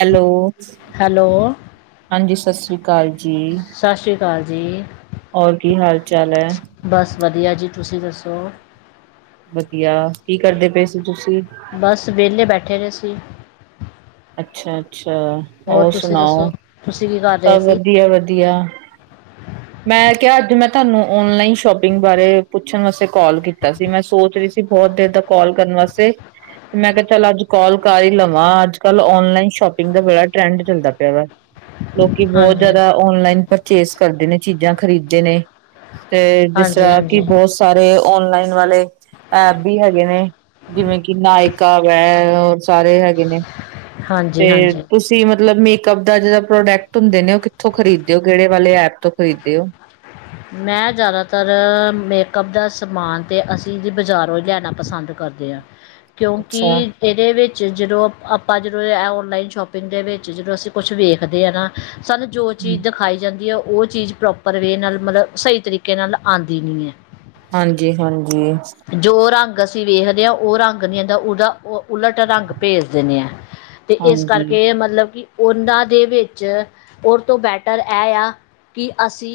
Hello hello ਹਾਂਜੀ ਸਤਿ ਸ੍ਰੀ ਅਕਾਲ ਜੀ ਸਤਿ ਸ਼੍ਰੀ ਅਕਾਲ ਜੀ ਹੋਰ ਕੀ ਹਾਲ ਚਾਲ ਹੈ ਬਸ ਵਧੀਆ ਜੀ ਤੁਸੀਂ ਦੱਸੋ ਵਧੀਆ ਕੀ ਕਰਦੇ ਪਏ ਸੀ ਤੁਸੀਂ ਬਸ [unintelligible] ਅੱਛਾ ਅੱਛਾ ਅੱਛਾ ਹੋਰ ਤੁਸੀਂ ਸੁਣਾਓ ਦੱਸੋ ਤੁਸੀਂ ਕੀ ਕਰ ਰਹੇ ਸਭ ਸੀ ਵਧੀਆ ਵਧੀਆ ਮੈਂ ਕਿਹਾ ਅੱਜ ਮੈਂ ਤੁਹਾਨੂੰ ਓਨਲਾਈਨ ਸ਼ੋਪਿੰਗ ਬਾਰੇ ਪੁੱਛਣ ਵਾਸਤੇ ਕਾਲ ਕੀਤਾ ਸੀ ਮੈਂ ਸੋਚ ਰਹੀ ਸੀ ਬਹੁਤ ਦੇਰ ਤ ਕੋਲ ਕਰਨ ਵਾਸਤੇ ਤੇ ਮੈਂ ਕਿਹਾ ਚੱਲ ਅੱਜ ਕੋਲ ਕਰ ਹੀ ਲਵਾਂ ਅੱਜ ਕੱਲ ਆਨਲਾਈਨ ਸ਼ੋਪਿੰਗ ਦਾ ਬੇੜਾ ਟਰੈਂਡ ਚਲਦਾ ਪਿਆ ਵਾ ਲੋਕੀ ਬਹੁਤ ਹਾਂਜੀ ਜਿਆਦਾ ਔਨਲਾਈਨ ਪਰਚੇਸ ਕਰਦੇ ਨੇ ਚੀਜ਼ਾਂ ਖਰੀਦਦੇ ਨੇ ਤੇ ਜਿਸ ਹਾਂਜੀ ਤਰ੍ਹਾਂ ਕਿ ਹਾਂਜੀ ਬਹੁਤ ਸਾਰੇ ਓਨਲਾਈਨ ਵਾਲੇ ਐਪ ਵੀ ਹੈਗੇ ਨੇ ਜਿਵੇਂ ਕਿ ਨਾਇਕਾ ਵੈ ਹੋਰ ਸਾਰੇ ਹੈਗੇ ਨੇ ਤੇ ਹਾਂਜੀ ਹਾਂਜੀ ਤੁਸੀਂ ਮਤਲਬ ਮੇਕਅਪ ਦਾ ਜਿਹੜਾ ਪ੍ਰੋਡਕਟ ਹੁੰਦੇ ਨੇ ਉਹ ਕਿੱਥੋਂ ਖਰੀਦਦੇਓ ਕਿਹੜੇ ਵਾਲੇ ਐਪ ਤੋਂ ਖਰੀਦਦੇ ਹੋ ਮੈਂ ਜ਼ਿਆਦਾਤਰ ਮੇਕਅਪ ਦਾ ਸਮਾਨ ਅਤੇ ਅਸੀਂ ਬਜ਼ਾਰੋਂ ਲੈਣਾ ਪਸੰਦ ਕਰਦੇ ਹਾਂ ਕਿਉਂਕਿ ਅੱਛਾ ਇਹਦੇ ਵਿੱਚ ਜਦੋਂ ਆਪਾਂ ਜਦੋਂ ਔਨਲਾਈਨ ਸ਼ੋਪਿੰਗ ਦੇ ਵਿੱਚ ਜਦੋਂ ਅਸੀਂ ਕੁਛ ਵੇਖਦੇ ਹ ਨਾ ਸਾਨੂੰ ਜੋ ਚੀਜ਼ ਦਿਖਾਈ ਜਾਂਦੀ ਹੈ ਉਹ ਉਹ ਚੀਜ਼ ਪ੍ਰੋਪਰ ਵੇ ਨਾਲ ਮਤਲਬ ਸਹੀ ਤਰੀਕੇ ਨਾਲ ਆਉਂਦੀ ਨੀ ਹੈ ਹਾਂਜੀ ਹਾਂਜੀ ਜੋ ਰੰਗ ਅਸੀਂ ਵੇਖਦੇ ਹਾਂ ਉਹ ਰੰਗ ਨੀ ਹਂਦਾ ਉਹਦਾ ਉਲਟ ਰੰਗ ਭੇਜ ਦਿੰਦੇ ਆਾਂ ਤੇ ਇਸ ਹਾਂਜੀ ਕਰਕੇ ਮਤਲਬ ਕਿ ਉਹਨਾਂ ਦੇ ਵਿੱਚ ਉਹ ਤੋਂ ਬੈਟਰ ਇਹ ਆ ਕਿ ਅਸੀਂ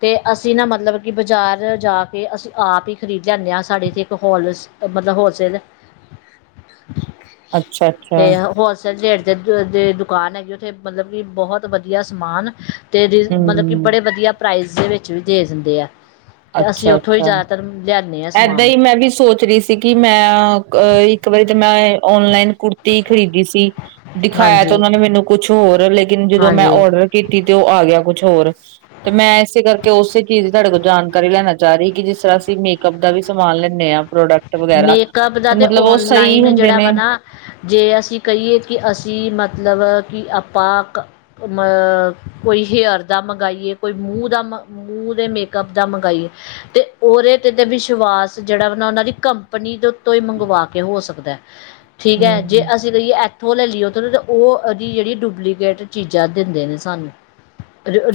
ਤੇ ਅਸੀਂ ਨਾ ਮਤਲਬ ਕਿ ਬਜ਼ਾਰ ਜਾ ਕੇ ਅਸੀਂ ਆਪ ਹੀ ਖ਼ਰੀਦ ਲੈਂਦੇ ਹਾਂ ਸਾਡੇ ਇੱਥੇ ਇੱਕ ਹੋਲ ਮਤਲਬ ਹੋਲਸੇਲ ਤੇ ਅੱਛਾ-ਅੱਛਾ ਹੋਲਸੇਲ ਰੇਟ ਦੇ ਦੇ ਦੁਕਾਨ ਹੈਗੀ ਉੱਥੇ ਮਤਲਬ ਕਿ ਬਹੁਤ ਵਧੀਆ ਸਮਾਨ ਤੇ ਮਤਲਬ ਕਿ ਹੂੰ ਬੜੇ ਵਧੀਆ ਦੇ ਵਿੱਚ ਵੀ ਦੇ ਦਿੰਦੇ ਆ। ਅਤੇ ਅਸੀਂ ਅੱਛਾ ਉੱਥੋਂ ਹੀ ਅੱਛਾ ਜ਼ਿਆਦਾਤਰ ਲਿਆਉਂਦੇ ਹਾਂ ਏਦਾਂ ਸਮਾਨ ਹੀ ਮੈਂ ਵੀ ਸੋਚ ਰਹੀ ਸੀ ਕਿ ਮੈਂ ਅ ਇੱਕ ਵਾਰੀ ਤੇ ਮੈਂ ਓਨਲਾਈਨ ਕੁੜਤੀ ਖਰੀਦੀ ਸੀ ਦਿਖਾਇਆ ਤੇ ਹਾਂਜੀ ਉਹਨਾਂ ਨੇ ਮੈਨੂੰ ਕੁਛ ਹੋਰ [unintelligible] ਲੇਕਿਨ ਜਦੋਂ ਮੈਂ ਹਾਂਜੀ ਔਡਰ ਕੀਤੀ ਤੇ ਉਹ ਆ ਗਿਆ ਕੁਛ ਹੋਰ ਤੇ ਮੈਂ ਇਸੇ ਕਰਕੇ ਉਸੇ ਚੀਜ਼ ਤੁਹਾਡੇ ਕੋਲ ਜਾਣ ਕਾਰੀ ਲੈਣਾ ਚਾਹ ਰਹੀ ਕਿ ਜਿਸ ਤਰ੍ਹਾਂ ਅਸੀਂ ਮੇਕਅੱਪ ਦਾ ਵੀ ਸਮਾਨ ਲੈਂਦੇ ਹਾਂ ਪ੍ਰੋਡਕਟ ਵਗੈਰਾ ਮੇਕਅੱਪ ਦਾ ਤੇ ਤਾਂ ਮਤਲਬ ਉਹ ਸਹੀ ਔਨਲਾਈਨ ਹੁੰਦੇ ਜਿਹੜਾ ਨੇ ਵਾ ਨਾ ਜੇ ਅਸੀਂ ਕਹੀਏ ਕਿ ਅਸੀਂ ਮਤਲਬ ਕਿ ਆਪਾਂ ਕ ਮ ਕੋਈ ਹੇਅਰ ਦਾ ਮੰਗਵਾਈਏ ਕੋਈ ਮੂੰਹ ਦਾ ਮ ਮੂੰਹ ਦੇ ਮੇਕਅੱਪ ਦਾ ਮੰਗਵਾਈਏ ਤੇ ਉਹਦੇ 'ਤੇ ਤਾਂ ਵਿਸ਼ਵਾਸ ਜਿਹੜਾ ਵ ਨਾ ਉਹਨਾਂ ਦੀ ਕੰਪਨੀ ਤੋਂ ਹੀ ਮੰਗਵਾ ਕੇ ਹੋ ਸਕਦਾ ਐ। ਠੀਕ ਹੈ ਜੇ ਹਮ ਅਸੀਂ ਕਹੀਏ। ਉੱਥੋਂ ਲੈ ਲਈ ਓਥ ਉਹ ਉਹਦੀ ਜਿਹੜੀ ਡੁਪਲੀਕੇਟ ਚੀਜ਼ਾਂ ਦਿੰਦੇ ਨੇ ਸਾਨੂੰ।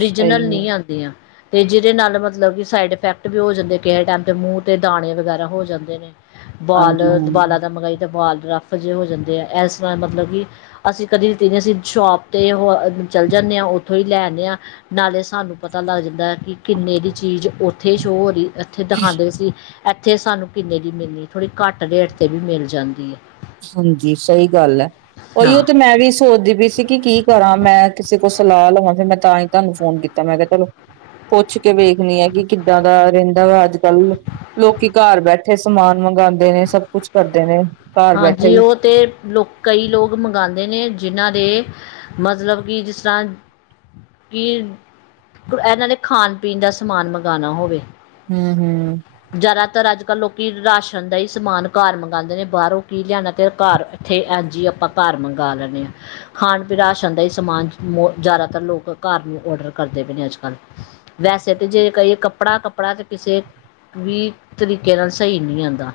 ਰੀਜਨਲ ਹੈ ਨਹੀਂ ਆਦੀਆਂ ਤੇ ਜਿਹਦੇ ਨਾਲ ਮਤਲਬ ਕਿ ਸਾਈਡ ਇਫੈਕਟ ਵੀ ਹੋ ਜਾਂਦੇ ਕਿਸੇ ਟਾਈਮ ਦੇ ਮੂੰਹ ਤੇ ਦਾਣੇ ਵਗੈਰਾ ਹੋ ਜਾਂਦੇ ਤੇ ਨੇ ਹਾਂਜੀ ਹਾਂਜੀ ਬਾਲਾਂ ਦਾ ਮੰਗਾਈਏ ਤਾਂ ਬਾਲ ਰੱਫ ਜਿਹੇ ਹੋ ਜਾਂਦੇ ਆ ਇਸ ਤਰ੍ਹਾਂ ਮਤਲਬ ਕਿ ਅਸੀਂ ਕਦੀ ਤ ਨਹੀਂ ਅਸੀਂ ਸ਼ੋਪ 'ਤੇ ਹੋ ਚੱਲ ਜਾਂਦੇ ਹਾਂ ਉੱਥੋਂ ਹੀ ਲੈ ਆਦੇ ਹਾਂ ਨਾਲੇ ਸਾਨੂੰ ਪਤਾ ਲੱਗ ਜਾਂਦਾ ਕਿ ਕਿੰਨੇ ਇਹ ਦੀ ਚੀਜ਼ ਉੱਥੇ ਸ਼ੋਅ ਹੋ ਰਹੀ ਇੱਥੇ ਦਿਖਾਂਦੇ ਸੀ। ਇੱਥੇ ਸਾਨੂੰ ਕਿੰਨੇ ਦੀ ਮਿਲਣੀ ਥੋੜ੍ਹੀ ਘੱਟ ਰੇਟ 'ਤੇ ਵੀ ਮਿਲ ਜਾਂਦੀ ਹੈ। ਹਾਂਜੀ ਸਹੀ ਗੱਲ ਹੈ ਉਹੀਓ ਹਾਂ ਤੇ ਮੈਂ ਵੀ ਸੋਚਦੀ ਪਈ ਸੀ ਕਿ ਕੀ ਕਰਾਂ ਮੈਂ ਕਿਸੇ ਕੋਲ ਸਲਾਹ ਲਵਾਂ ਫੇਰ ਮੈਂ ਤਾਂ ਹੀ ਤੁਹਾਨੂੰ ਫੋਨ ਕੀਤਾ ਮੈਂ ਕਿਹਾ ਚਲੋ ਪੁੱਛ ਕੇ ਵੇਖਣੀ ਆ ਕਿ ਕਿੱਦਾਂ ਦਾ ਰਹਿੰਦਾ ਵਾ ਅੱਜ ਕੱਲ ਲੋਕੀ ਘਰ ਬੈਠੇ ਸਮਾਨ ਮੰਗਉਂਦੇ ਨੇ ਸਭ ਕੁਛ ਕਰਦੇ ਨੇ ਘਰ ਬੈਠੇ ਹਾਂਜੀ ਹੀ ਉਹ ਤੇ ਲੋਕ ਕਈ ਲੋਕ ਮੰਗਵਾਉਂਦੇ ਨੇ ਜਿਨਾਂ ਦੇ ਮਤਲਬ ਕਿ ਜਿਸ ਤਰ੍ਹਾਂ ਕਿ ਇਹਨਾਂ ਨੇ ਖਾਣ ਪੀਣ ਦਾ ਸਮਾਨ ਮੰਗਵਾਉਣਾ ਹੋਵੇ। ਹੂੰ ਹੂੰ ਲੋਕੀ ਰਾਸ਼ਨ ਦਾ ਹੀ ਸਮਾਨ ਘਰ ਮੰਗਵਾਉਂਦੇ ਨੇ ਬਾਹਰੋਂ ਕੀ ਲਿਆਣਾ ਤੇ ਘਰ ਇੱਥੇ ਐਜੀ ਆਪਾਂ ਘਰ ਮੰਗਵਾ ਲੈਂਦੇ ਹਾਂ ਖਾਣ ਪੀਣ ਰਾਸ਼ਨ ਦਾ ਹੀ ਸਮਾਨ ਜ਼ਿਆਦਾਤਰ ਲੋਕ ਘਰ ਨੂੰ ਔਡਰ ਕਰਦੇ ਪਏ ਨੇ ਅੱਜ ਕੱਲ੍ਹ ਵੈਸੇ ਤਾਂ ਜੇ ਕਈ ਕੱਪੜਾ ਕੱਪੜਾ ਤਾਂ ਕਿਸੇ ਵੀ ਤਰੀਕੇ ਨਾਲ ਸਹੀ ਨਹੀਂ ਆਦਾ।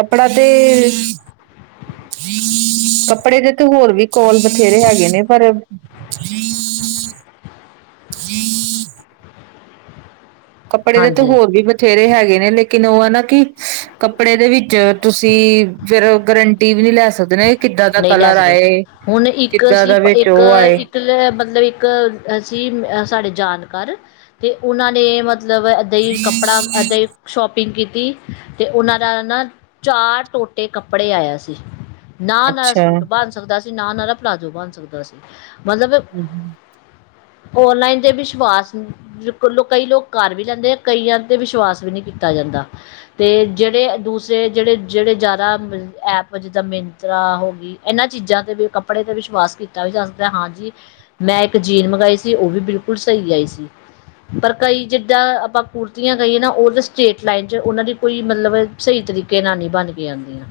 ਕੱਪੜਾ ਤੇ ਕੱਪੜੇ ਦੇ ਤੇ ਹੋਰ ਵੀ ਕੋਲ ਬਥੇਰੇ ਹੈਗੇ ਨੇ ਪਰ ਕੱਪੜੇ ਦੇ ਤੇ ਹਾਂਜੀ ਹੋਰ ਵੀ ਬਥੇਰੇ ਹੈਗੇ ਨੇ ਲੇਕਿਨ ਉਹ ਹੈ ਨਾ ਕਿ ਕੱਪੜੇ ਦੇ ਵਿੱਚ ਤੁਸੀਂ ਫੇਰ ਗਰੰਟੀ ਵੀ ਨਹੀ ਲੈ ਸਕਦੇ ਨੇ ਨਹੀਂ ਲੈ ਸਕਦੇ ਹੁਣ ਇੱਕ ਕਿੱਦਾਂ ਅਸੀਂ ਦਾ ਵਿੱਚ ਇੱਕ ਉਹ ਆਏ ਇੱਕ ਲ ਮਤਲਬ ਇੱਕ ਸੀਂ ਸਾਡੇ ਜਾਨ ਕਰ ਤੇ ਉਹਨਾਂ ਨੇ ਮਤਲਬ ਮਤਲਬ ਅੱਧਾਂ ਹੀ ਕੱਪੜਾ ਅੱਧ ਸ਼ੋਪਿੰਗ ਕੀਤੀ ਤੇ ਉਹਨਾਂ ਦਾ ਨਾ ਚਾਰ ਟੋਟੇ ਕੱਪੜੇ ਆਇਆ ਸੀ ਨਾ ਅੱਛਾ ਸੂਟ ਬਣ ਸਕਦਾ ਸੀ ਨਾ ਉਹ ਦਾ ਪਲਾਜ਼ੋ ਬਣ ਸਕਦਾ ਸੀਂ ਮਤਲਬ ਓਨਲਾਈਨ ਤੇ ਵਿਸ਼ਵਾਸ ਕਈ ਲੋਕ ਕਰ ਵੀ ਲੈਂਦੇ ਕਈਆਂ ਤੇ ਵਿਸ਼ਵਾਸ ਵੀ ਨਹੀ ਤਾ ਜਾਂਦਾ ਤੇ ਜਿਹੜੇ ਦੂਸਰੇ ਜਿਹੜੇ ਜਿਹੜੇ ਜ਼ਿਆਦਾ ਐਪ ਜਿੱਦਾਂ ਮਿੰਤਰਾ ਇਹਨਾਂ ਚੀਜ਼ਾਂ ਤੇ ਵੀ ਕੱਪੜੇ ਤੇ ਵਿਸ਼ਵਾਸ ਕੀਤਾ ਵੀ ਜਾ ਸਕਦਾ ਹਾਂਜੀੀ ਮੈਂ ਇੱਕ ਜੀਨ ਮੰਗਵਾਈ ਸੀ ਉਹ ਵੀ ਬਿਲਕੁਲ ਸਹੀ ਆਈ ਸੀ ਪਰ ਕਈ ਜਿਦਾਂ ਆਪਾਂ ਕੁੜਤੀਆਂ ਕਹੀਏ ਨਾ ਉਹਦੇ ਸਟੇਟ ਲਾਈਨ ਚ ਉਹਨਾਂ ਦੀ ਕੋਈ ਮਤਲਬ ਸਹੀ ਤਰੀਕੇ ਨਾਲ ਨਹੀਂ ਬਣ ਕੇ ਆਉਂਦੀਆਂ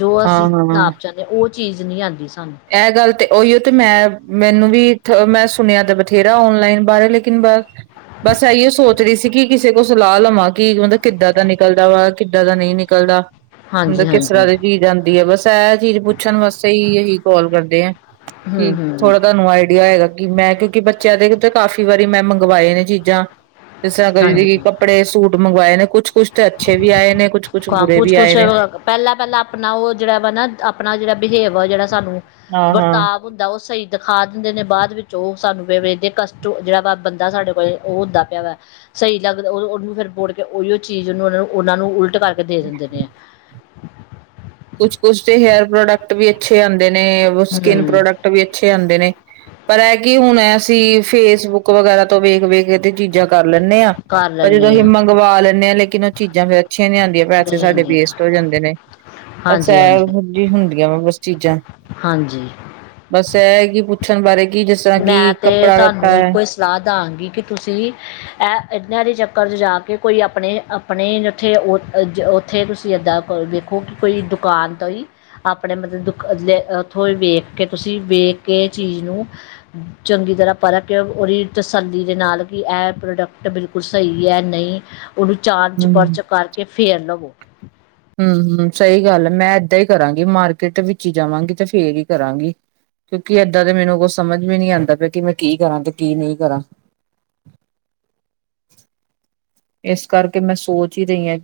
ਜੋ ਅਸੀਂ ਹਾਂ-ਹਾਂ ਨਾ ਤੇ ਉਹ ਚੀਜ਼ ਨਹੀਂ ਆਉਂਦੀ ਸੀ ਇਹ ਗੱਲ ਤੇ ਉਹੀਓ ਤੇ ਮੈਂ ਮੈਨੂੰ ਵੀ ਮੈਂ ਸੁਣਿਆ ਤਾਂ ਬਥੇਰਾ ਔਨਲਾਈਨ ਬਾਰੇ ਲੇਕਿਨ ਬਸ ਬਸ ਇਹੀਓ ਸੋਚ ਰਹੀ ਸੀ ਕਿ ਕਿਸੇ ਕੁਝ ਸਲਾਲ ਲਵਾਂਗੀ ਕਿੱਦਾਂ ਦਾ ਨਿਕਲਦਾ ਵਾ ਕਿੱਦਾਂ ਦਾ ਨਹੀਂ ਨਿਕਲਦਾ ਹਾਂਜੀ ਮਤਲਬ ਕਿਸ ਤਰ੍ਹਾਂ ਹਾਂਜੀ ਦੀ ਚੀਜ਼ ਆਉਂਦੀ ਹੈ ਬਸ ਚੀਜ਼ ਪੁੱਛਣ ਵਾਸਤੇ ਹੀ ਕਾਲ ਕਰਦੇ ਆ ਹੂੰ ਕਿ ਹੂੰ ਥੋੜਾ ਤੁਹਾਨੂੰ ਆਈਡੀਆ ਹੈਏਗਾ ਕਿ ਮੈਂ ਕਿਉਂਕਿ ਬੱਚਿਆਂ ਦੇ ਤੇ ਕਾਫ਼ੀ ਵਾਰੀ ਮੈਂ ਮੰਗਵਾਏ ਨੇ ਚੀਜ਼ਾਂ ਹਾਂਜੀ ਕਪੜੇ ਸੂਟ ਮੰਗਵਾਏ ਨੇ ਕੁਛ ਕੁਛ ਤੇ ਅੱਛੇ ਵੀ ਆਏ ਨੇ ਕੁਛ ਕੁਛ ਹਾਂ ਬੁਰੇ ਵੀ ਕੁਛ ਆਏ ਨ ਜਿ ਪਹਿਲਾਂ ਪਹਿਲਾਂ ਆਪਣਾ ਉਹ ਜਿਹੜਾ ਵਾ ਨਾ ਆਪਣਾ ਜਿਹੜਾ ਬਿਹੇਵ ਜਿਹੜਾ ਸਾਨੂੰ ਵਰਤਾਵ ਹੁੰਦਾ ਉਹ ਸਹੀ ਦਿਖਾ ਦਿੰਦੇ ਨੇ ਬਾਅਦ ਵਿੱਚ ਚ ਸਾਨੂੰ ਕਸਟ ਜਿਹੜਾ ਵਾ ਬੰਦਾ ਸਾਡੇ ਕੋਲ ਉਹ ਹੁੰਦਾ ਪਿਆ ਵਾ [inaudible] ਸਹੀ ਲੱਗਦਾ ਉਹਨੂੰ ਫਿਰ ਬੋੜ ਕੇ ਉਹੀਓ ਚੀਜ਼ ਉਹਨੂੰ ਉਹ ਨੂੰ ਉਹਨਾਂ ਨੂੰ ਉਲਟ ਕਰਕੇ ਦੇ ਦਿੰਦੇ ਨੇ ਆ ਕੁਛ ਕੁਛ ਤੇ ਹੇਅਰ ਪ੍ਰੋਡਕਟ ਵੀ ਅੱਛੇ ਆਦੇ ਨੇ ਸਕਿੰਨ ਹਮ ਪ੍ਰੋਡਕਟ ਵੀ ਅੱਛੇ ਆਉਂਦੇ ਨੇ ਪਰ ਇਹ ਕੀ ਹੁਣ ਐ ਅਸੀਂ ਫੇਸਬੁੱਕ ਵਗੈਰਾ ਤੋਂ ਵੇਖ ਵੇਖ ਤੀਜਾ ਕਰ ਲੈਨੇ ਆ ਕਰ ਪਰ ਜਦੋਂ ਲੈਂਦੇ ਅਸੀਂ ਹਾਂ ਮੰਗਵਾ ਲੈਦੇ ਆ ਲੇਕਿਨ ਉਹ ਚੀਜ਼ਾਂ ਅੱਛੀਆਂ ਨਹੀਂ ਆਉਂਦੀਆਂ ਵ ਪੈਸੇ ਸਾਡੇ ਨਹੀਂ ਵੇਸਟ ਹੋ ਜਾਂਦੇ ਨੇ ਹਾਂਜੀ ਹਾਂਜੀ ਸ਼ੈਲ ਹਾਂਜੀ ਸਬਜ਼ਜੀ ਹੁੰਦੀਆਂ ਵਾ ਬਸ ਚੀਜ਼ਾਂ ਹਾਂਜੀ ਬਸ ਚਗੀ ਪੁੱਛਣ ਬਾਰੇ ਕਿ ਜਿਸ ਤਰ੍ਹਾਂ ਕਿ ਕੱਪੜਾ ਲੱਤਾ ਹੈ ਵਧਾਂਗੀ ਕਿ ਤੁਸੀਂ ਇਹ ਇਨ ਦੇ ਚੱਕਰ ' ਜਾ ਕੇ ਕੋਈ ਆਪਣੇ ਆਪਣੇ ਉੱਥੇ ਉੱਥੇ ਤੁਸੀਂ ਏਦਾਂ ਵੇਖੋ ਕਿ ਕੋਈ ਦੁਕਾਨ ਤੋਂ ਹੀ ਆਪਣੇ ਮਤਲਬ ਦੁਕ ਉੱਥੋਂ ਹੀ ਵੇਖ ਕੇ ਤੁਸੀਂ ਵੇਖ ਕੇ ਚੀਜ਼ ਨੂੰ ਚੰਗੀ ਤਰ੍ਹਾਂ ਪਰ੍ਹ ਕਿ ਉਹਦੀ ਤਸੱਲੀ ਦੇ ਨਾਲ ਕਿ ਇਹ ਪ੍ਰੋਡਕਟ ਬਿਲਕੁਲ ਸਹੀ ਹੈ ਨਹੀਂ ਉਹਨੂੰ ਚਾਰ ਚ ਹੂੰ। ਪਰਚ ਕਰਕੇ ਫੇਿਰ ਲਵੋ ਹਮ ਹਮ ਸਹੀ ਗੱਲ ਹੈ ਮੈਂ ਇਏਦਾਂ ਹੀ ਕਰਾਂਗੀ ਮਾਰਕੀਟ ਵਿੱਚ ਹੀ ਜਾਵਾਂਗੀ ਤੇ ਫੇਰ ਹੀ ਕਰਾਂਗੀ ਕਿਉਂਕਿ ਏਦਾਂ ਦਾ ਮੈਨੂੰ ਕੁ ਸਮਝ ਵੀ ਨੀ ਆਉਂਦਾ ਪਿਆ ਕਿ ਮੈਂ ਕੀ ਕਰਾਂ ਤੇ ਕੀ ਨਹੀਂ ਕਰਾਂ ਇਸ ਕਰਕੇ ਮੈਂ ਸੋਚ ਹੀ ਰਹੀ ਹਾਂ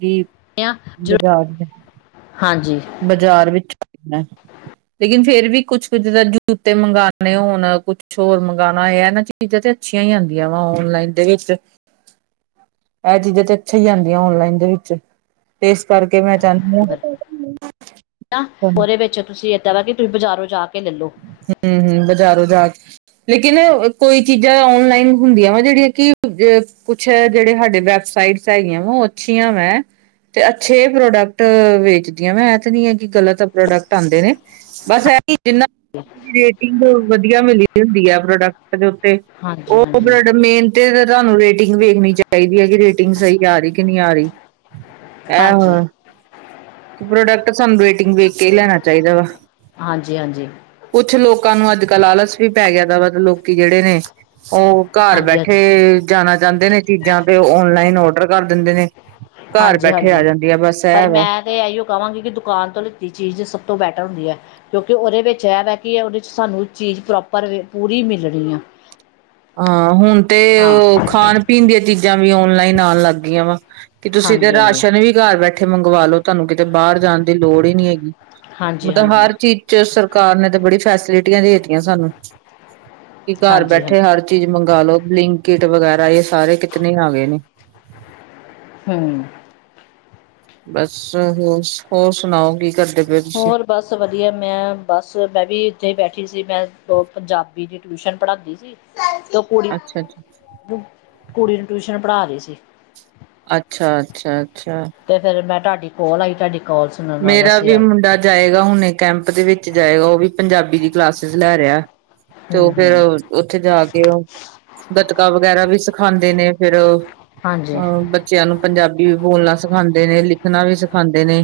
ਬਾਜ਼ਾਰ ਹਾਂਜੀ ਬਾਜ਼ਾਰ ਵਿੱਚ ਲੇਕਿਨ ਫੇਰ ਵੀ ਕੁਛ ਕੁਝ ਜੂਤੇ ਮੰਗਵਾਉਣੇ ਹੋਣ ਕੁਛ ਹੋਰ ਮੰਗਵਾਉਣਾ ਇਹਨਾਂ ਚੀਜ਼ਾਂ ਤੇ ਅੱਛੀਆਂ ਹੀ ਆਉਂਦੀਆਂ ਵਾ ਓਨਲਾਈਨ ਦੇ ਵਿੱਚ ਇਹ ਚੀਜ਼ਾਂ ਤੇ ਅੱਛਾ ਹੀ ਆਦੀਆਂ ਔਨਲਾਈਨ ਦੇ ਵਿੱਚ ਤੇ ਇਸ ਕਰਕੇ ਮੈਂ ਚਾਹੁੰਦੀ ਹਾਂ ਫ ਉਹਦੇ ਵਿੱਚ ਤੁਸੀਂ ਵਾ ਕਿ ਤੁਸੀਂ ਬਜ਼ਾਰੋਂ ਜਾ ਕੇ ਲੈ ਲਓ ਹਮ ਹਮ ਬਜ਼ਾਰੋਂ ਜਾ ਕੇ ਲੇਕਿਨ ਕੋਈ ਚੀਜ਼ਾਂ ਓਨਲਾਈਨ ਹੁੰਦੀਆਂ ਵਾ ਜਿਹੜੀਆਂ ਕਿ ਕੁਛ ਜਿੜੇ ਸਾਡੇ ਵੈਬਸਾਈਟ ਹੈਗੀਆਂ ਵ ਅੱਛੀਆਂ ਵ ਤੇ ਅੱਛੇ ਪ੍ਰੋਡਕਟ ਵੇਚਦੀਆਂ ਵ ਤੇ ਨ ਆ ਕਿ ਗਲਤ ਪ੍ਰੋਡਕਟ ਆਉਂਦੇ ਨੇ ਬਸ ਜਿੰਨਾ ਦੀ ਰੇਟਿੰਗ ਵਧੀਆ ਮਿਲੀ ਹੁੰਦੀ ਹੈ ਪ੍ਰੋਡਕਟ ਦੇ ਤੇ ਹਾਂਜੀ ਉਹ ਹਾਂਜੀ ਬਲਡ ਮਿਹਨਤੀ ਤੁਹਾਨੂੰ ਰੇ ੇਟਿੰਗ ਵੇਖਣੀ ਚਾਹੀਦੀ ਹੈ ਕਿ ਰੇਟਿੰਗ ਸਹੀ ਆ ਰਹੀ ਕਿ ਨਹੀਂ ਆ ਰਹੀ ਹਾਂਜੀ ਆਹੋੋ ਪ੍ਰੋਡਕਟ ਸਾਨੂੰ ਰੇਟਿੰਗ ਵੇਖ ਕੇ ਹੀ ਲੈਣਾ ਚਾਹੀਦਾ ਵਾ ਹਾਂਜੀ ਹਾਂਜੀ ਕੁਛ ਲੋਕਾਂ ਨੂੰ ਅੱਜ ਕੱਲ੍ਹ ਆਲਸ ਵੀ ਪੈ ਗਿਆ ਵਾ ਲੋਕੀ ਜਿਹੜੇ ਨੇ ਉਹ ਘਰ ਹਾਂਜੀ ਬੈਠੇ ਜਾਣਾ ਚਾਹੁੰਦੇ ਨੇ ਚੀਜ਼ਾਂ ਤੇ ਓਨਲਾਈਨ ਔਡਰ ਕਰ ਦਿੰਦੇ ਨੇ ਘਰ ਹਾਂਜੀ ਬੈਠੇ ਹਾਂਜੀ ਆ ਜਾਂਦੀ ਆ ਬਸ ਪਰ ਇਹ ਵਾ ਮੈਂ ਤੇ ਇਹੀਓ ਕਵਾਂਗੀ ਕਿ ਦੁਕਾਨ ਤੋਂ ਲਿੱਤੀ ਚੀਜ਼ ਸਭ ਤੋਂ ਬੈਟਰ ਹੁੰਦੀ ਹੈ ਕਿਉਂਕਿ ਉਹਦੇ ਵਿੱਚ ਇਹ ਵੈ ਕਿ ਹੈ ਉਹਦੇ ਚ ਸਾਨੂੰ ਚੀਜ਼ ਪ੍ਰੋਪਰ ਵ ਪੂਰੀ ਮਿਲਣੀ ਆ ਹਾਂ ਹੁਣ ਤੇ ਹਾਂ ਉਹ ਖਾਣ ਪੀਣ ਦੀਆਂ ਚੀਜ਼ਾਂ ਜਾਂ ਵੀ ਔਨਲਾਈਨ ਆਉਣ ਲੱਗ ਗਈਆਂ ਵਾ ਕਿ ਤੁਸੀਂ ਤੇ ਹਾਂਜੀ ਹਾਂਜੀ ਰਾਸ਼ਨ ਵੀ ਘਰ ਬੈਠੇ ਇੱਥੇ ਮੰਗਵਾ ਲੋ ਤੁਹਾਨੂੰ ਕਿਤੇ ਬਾਹਰ ਜਾਣ ਦੀ ਲੋੜ ਹੀ ਨਹੀਂ ਹੈਗੀ ਹਾਂਜੀ ਮਤਲਬ ਹਾਂਜੀ ਹਰ ਚੀਜ਼ ਚ ਸਰ ਸਰਕਾਰ ਨੇ ਤਾਂ ਬੜੀ ਫੈਸਿਲਿਟੀਆਂ ਦੇਤੀਆਂ ਸਾਨੂੰ ਕਿ ਘਰ ਹਾਂਜੀ ਹਾਂਜੀ ਬੈਠੇ ਹਰ ਚੀਜ਼ ਮੰਗਾਲੋ ਬਲਿੰਕ ਕਿਟ ਵਗੈਰਾ ਇਹ ਸਾਰੇ ਕਿਤਨੇ ਆ ਗਏ ਨੇ ਹੂੰ ਬਸ ਹੋਰ ਹੋਰ ਸੁਣਾਓ ਕੀ ਕਰਦੇ ਪਏ ਤੁਸੀਂ ਹੋਰ ਬਸ ਵਧੀਆ ਮੈਂ ਬਸ ਮੈਂ ਵੀ ਉੱਥੇ ਬੈਠੀ ਸੀ ਮੈਂ ਉਹ ਪੰਜਾਬੀ ਦੀ ਟਿਊਸ਼ਨ ਪੜ੍ਹਾਂਦੀ ਸੀ ਉਹ ਕੁੜੀ ਅੱਛਾ ਅੱਛਾ ਕੁੜੀ ਨੂੰ ਟਿਊਸ਼ਨ ਪੜ੍ਹਾ ਰਹੀ ਸੀ ਅੱਛਾ ਅੱਛਾ ਅੱਛਾ ਤੇ ਫੇਰ ਮੈਂ ਤੁਹਾਂਡਾ ਕਾਲ ਆਈ ਤੁਹਾਡੀ ਕੋਲ ਸੁਣਨ ਮੇਰਾ ਵਾਸਤੇ ਵੀ ਆ ਗਈ ਮੁੰਡਾ ਜਾਏਗਾ ਹੁਣੇ ਕੈਂਪ ਦੇ ਵਿੱਚ ਜਾਏਗਾ ਉਹ ਵੀ ਪੰਜਾਬੀ ਦੀ ਕਲਾਸਿਸ ਲੈ ਰਿਹਾ ਤੇ ਹਮ ਉਹ ਫੇਰ ਹਮ ਉੱਥੇ ਜਾ ਕੇ ਉਹ ਗਤਕਾ ਵਗੈਰਾ ਵੀ ਸਿਖਾਂਦੇ ਨੇ ਫੇਰ ਹਾਂਜੀ ਹਾਂ ਬੱਚਿਆਂ ਨੂੰ ਪੰਜਾਬੀ ਵੀ ਬੋਲਣਾ ਸਿਖਾਂਦੇ ਨੇ ਲਿਖਣਾ ਵੀ ਸਿਖਾਂਦੇ ਨੇ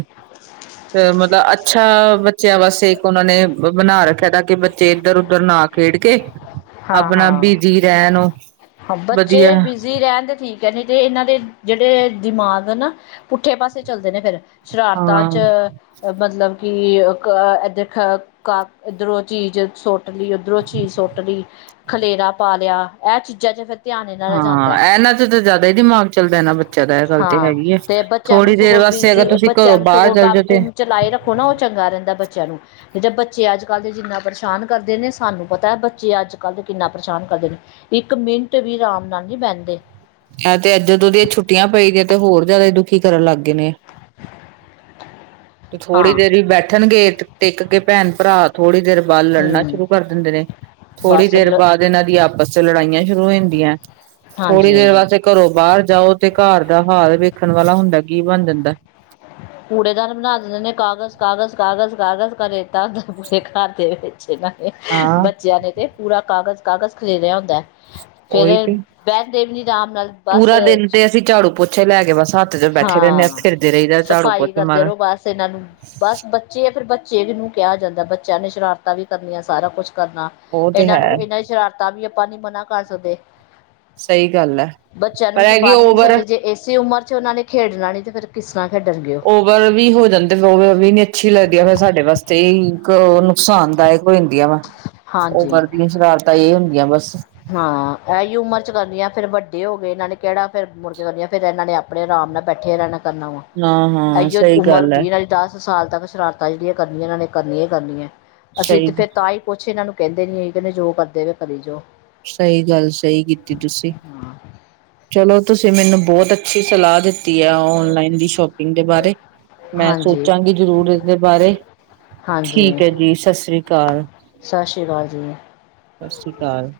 ਤੇ ਮਤਲਬ ਅੱਛਾ ਬੱਚਿਆਂ ਵਾਸਤੇ ਇੱਕ ਉਹਨਾਂ ਨੇ ਬਣਾ ਰੱਖਿਆ ਤਾਂ ਕਿ ਬੱਚੇ ਇੱਧਰ ਉਧਰ ਨਾ ਖੇਡ ਕੇ ਹਾਂ ਆਪਣਾ ਹਾਂ ਬਿਜੀ ਰਹਿਣ ਉਹ ਹਾਂ ਵਧੀਆ ਬੱਚੇ ਬਿਜੀ ਰਹਿਣ ਦੇ ਠੀਕ ਹੈ ਨਹੀਂ ਤੇ ਇਹਨਾਂ ਦੇ ਜਿਹੜੇ ਦਿਮਾਗ ਨਾ ਪੁੱਠੇ ਪਾਸੇ ਚੱਲਦੇ ਨੇ ਫੇਰ ਸ਼ਰਾਰਤਾਂ ਹਾਂ ਚ ਮਤਲਬ ਕਿ ਇਹ ਦੇਖ ਇੱਧਰੋਂ ਚੀਜ਼ ਸੁੱਟ ਲਈ ਉੱਧਰੋਂ ਚੀਜ਼ ਸੁੱਟ ਲਈ ਖਲੇਰਾ ਪਾ ਲਿਆ ਇਹ ਚੀਜ਼ਾਂ ਚ ਫਿਰ ਧਿਆਨ ਇਹਨਾਂ ਦਾ ਹਾਂ ਜਾਂਦਾ ਇਹਨਾਂ ਚ ਤਾਂ ਜ਼ਿਆਦਾ ਹੀ ਦਿਮਾਗ ਚੱਲਦਾ ਇਹਨਾ ਬੱਚਿਆਂ ਦਾ ਇਹ ਗੱਲ ਤੇ ਹਾਂ ਹੈਗੀ ਹੈ ਤੇ ਬੱਚਿਆਂ ਨੂੰ ਥੋੜ੍ਹੀ ਦੇਰ ਸਗੋਂ ਵਾਸਤੇ ਅਗਰ ਬਿਜ਼ੀ ਤੁਸੀਂ ਘਰੋਂ ਬੱਚਿਆਂ ਨੂੰ ਬਾਹਰ ਸਗੋਂ ਚੱਲ ਕੰਮ ਜਾਓ ਤੇ ਕੁਮ ਚਲਾਏ ਰੱਖੋ ਨਾ ਉਹ ਚੰਗਾ ਰਹਿੰਦਾ ਬੱਚਿਆਂ ਨੂੰ ਨਹੀਂ ਤਾਂ ਬੱਚੇ ਅੱਜ ਕੱਲ ਦੇ ਜਿੰਨਾ ਪਰੇਸ਼ਾਨ ਕਰਦੇ ਨੇ ਸਾਨੂੰ ਪਤਾ ਬੱਚੇ ਅੱਜ ਕੱਲ ਤੇ ਕਿੰਨਾ ਪਰੇਸ਼ਾਨ ਕਰਦੇ ਨੇ ਇੱਕ ਮਿੰਟ ਵੀ ਰਾਮ ਨਾਲ ਨੀ ਬਹਿੰਦੇ ਇਹ ਤੇ ਕੀ ਕਰਨ ਲੱਗ ਗਏ ਨੇ ਥੋੜ੍ਹੀ ਹਾਂ ਦੇਰ ਵੀ ਬੈਠਣਗੇ ਟਿੱਕ ਕੇ ਭੈਣ ਭਰਾ ਥੋੜ੍ਹੀ ਦੇਰ ਬਾਅਦ ਲੜਨਾ ਹੂੰ ਸ਼ੁਰੂ ਕਰ ਦਿੰਦੇ ਨੇ ਥੋੜੀ ਬਸ ਦੇਰ ਲ ਬਾਅਦ ਇਹਨਾਂ ਦੀ ਆਪ ਬੱਸ ਚ ਲੜਾਈਆਂ ਸ਼ੁਰੂ ਹੋ ਜਾਂਦੀਆਂ ਥੋੜ੍ਹੀ ਹਾਂਜੀ ਦੇਰ ਹਾਂਜੀ ਵਾਸਤੇ ਘਰੋਂ ਬਾਹਰ ਜਾਓ ਤੇ ਘਰ ਦਾ ਹਾਲ ਵੇਖਣ ਵਾਲਾ ਹੁੰਦਾ ਕੀ ਬਣ ਜਾਂਦਾ ਕੂੜੇਦਾਨ ਬਣਾ ਦਿੰਦੇ ਨੇ ਕਾਗਜ਼ ਕਾਗਜ਼ ਕਾਗਜ਼ ਕਾਗਜ਼ ਘਰੇ ਤੱਸਦਾ ਪੂਰੇ ਘਰ ਦੇ ਵਿੱਚ ਨੇ ਹਾਂ ਬੱਚਿਆਂ ਨੇ ਤੇ ਪੂਰਾ ਕਾਗਜ਼ ਕਾਗਜ਼ ਖਰੀਦਿਆ ਹੁੰਦਾ ਹੈ ਫਿਰ ਉਹੀ ਤੇ। ਵੈਸ਼ਨੋ ਦੇਵੀ ਰਾਮ ਨਾਲ ਬਸ ੱੇ ਲੈ ਗ ਬਸ ਹੱਥ ਚ ਬੈਠੇ ਰਹਿੰਦੇ ਹਾਂ ਫਿਰਦੇ ਰਹੀਦਾ ਝਾੜੂ ਸਫਾਈ ਪੋਛੇ ਕਰਦੇ ਮਾਰ ਰਹੋ ਬਸ ਇਹਨਾਂ ਨੂੰ ਬਸ ਬੱਚੇ ਆ ਫਿਰ ਚੇ ਨੂੰ ਕਿਹਾ ਜਾਂਦਾ ਬੱਚਿਆਂ ਨੇ ਸ਼ਰਾਰਤਾਂ ਵੀ ਕਰਨੀਆਂ ਸਾਰਾ ਕੁਛ ਕਰਨਾ ਉਹ ਤੇ ਇਹਨਾਂ ਨੂੰ ਹੈ ਇਹਨਾਂ ਦੀ ਸ਼ਰਾਰਤਾਂ ਵੀ ਆਪਾਂ ਨੀ ਮਨਾ ਕਰ ਸਕਦੇ ਸਹੀ ਗੱਲ ਹੈ ਬੱਚਿਆਂ ਨੂੰ ਪਰ ਅਸੀਂ ਹੈਗੀ ਬਣ ਵੀ ਨਹੀਂੀ ਸਕਦੇ ਓਵਰ ਜੇ ਇਸੇ ਉਮਰ ਉਹਨਾਂ ਨੇ ਖੇਡਣਾੀ ਤੇ ਫਿਰ ਕਿਸੇ ਓਵਰ ਵੀ ਹੋ ਜਾਂਦੇ ਫ ਓਵਰ ਵੀ ਨੀ ਅੱਛੀ ਲੱਗਦੀ ਹੈ ਫਿਰ ਸਾਡੇ ਵਾਸਤੇ ਇੱਕ ਨੁਕਸਾਨਦਾਇਕ ਦੀਆਂ ਵਾ ਹਾਂਜੀ ਉਮਰ ਦੀਆਂ ਸ਼ਰਾਰਤਾਂ ਇਹ ਹੁੰਦੀਆਂ ਗਿਆ ਬਸ ਫੇਿਰ ਵੱਡੇ ਹੋ ਗਏ ਇਹਨਾਂ ਨੇ ਕਿਹੜਾ ਫਿਰ ਮੁੜ ਕੇ ਦਂਦੀਆ ਫੇਿਰ ਇਹਨਾਂ ਨੇ ਆਪਣੇ ਆਰਾਮ ਨਾਲ ਬੈਠੇ ਰਹਿਣ ਕਰਨਾ ਵਾ ਹਾਂ ਹਾਂ ਅਜ ਸਹੀ ਉਮਰ ਗੱਲ ਹੈ ਦੀ ਇਹਨਾਂ ਦੀ ਦਸ ਸਾਲ ਤੱਕ ਸ਼ਰਾਰਤਾਂ ਜਿਹੜੀਆਂ ਕਰਨੀਆਂ ਇਹਨਾਂ ਨੇ ਕਰਨੀ ਹੀ ਕਰਨੀ ਹੈ ਅਸੀਂ ਤੇ ਸਹੀ ਫੇਰ ਤਾਂ ਹੀ ਪੁੱਛੇ ਇਹਨਾਂ ਨੂੰ ਕਹਿੰਦੇ ਨੀ ਇਹ ਕਹਿੰਦੇ ਜੋ ਕਰਦੇ ਵ ਕਰਦੇ ਜੋ ਸਹੀ ਗੱਲ ਸਹੀ ਕੀਤੀ ਤੁਸੀਂ ਚਲੋ ਤੁਸੀਂ ਮੈਨੂੰ ਬਹੁਤ ਅੱਛੀ ਸਲਾਹ ਦਿੱਤੀ ਆ ਉਹ [unintelligible] ਦੀ ਸ਼ੋਪਿੰਗ ਦੇ ਬਾਰੇ ਮੈਂ ਹਾਂਜੀ ਸੋਚਾਂਗੀ ਜ਼ਰੂਰ ਇਸਦੇ ਬਾਰੇ ਠੀਕ ਹਾਂਜੀ ਹੈ ਜੀ ਸਤਿ ਸ੍ਰੀ ਅਕਾਲ, ਸਤਿ ਸ਼੍ਰੀ ਅਕਾਲ ਜੀ ਸਤਿ ਸ੍ਰੀ ਅਕਾਲ।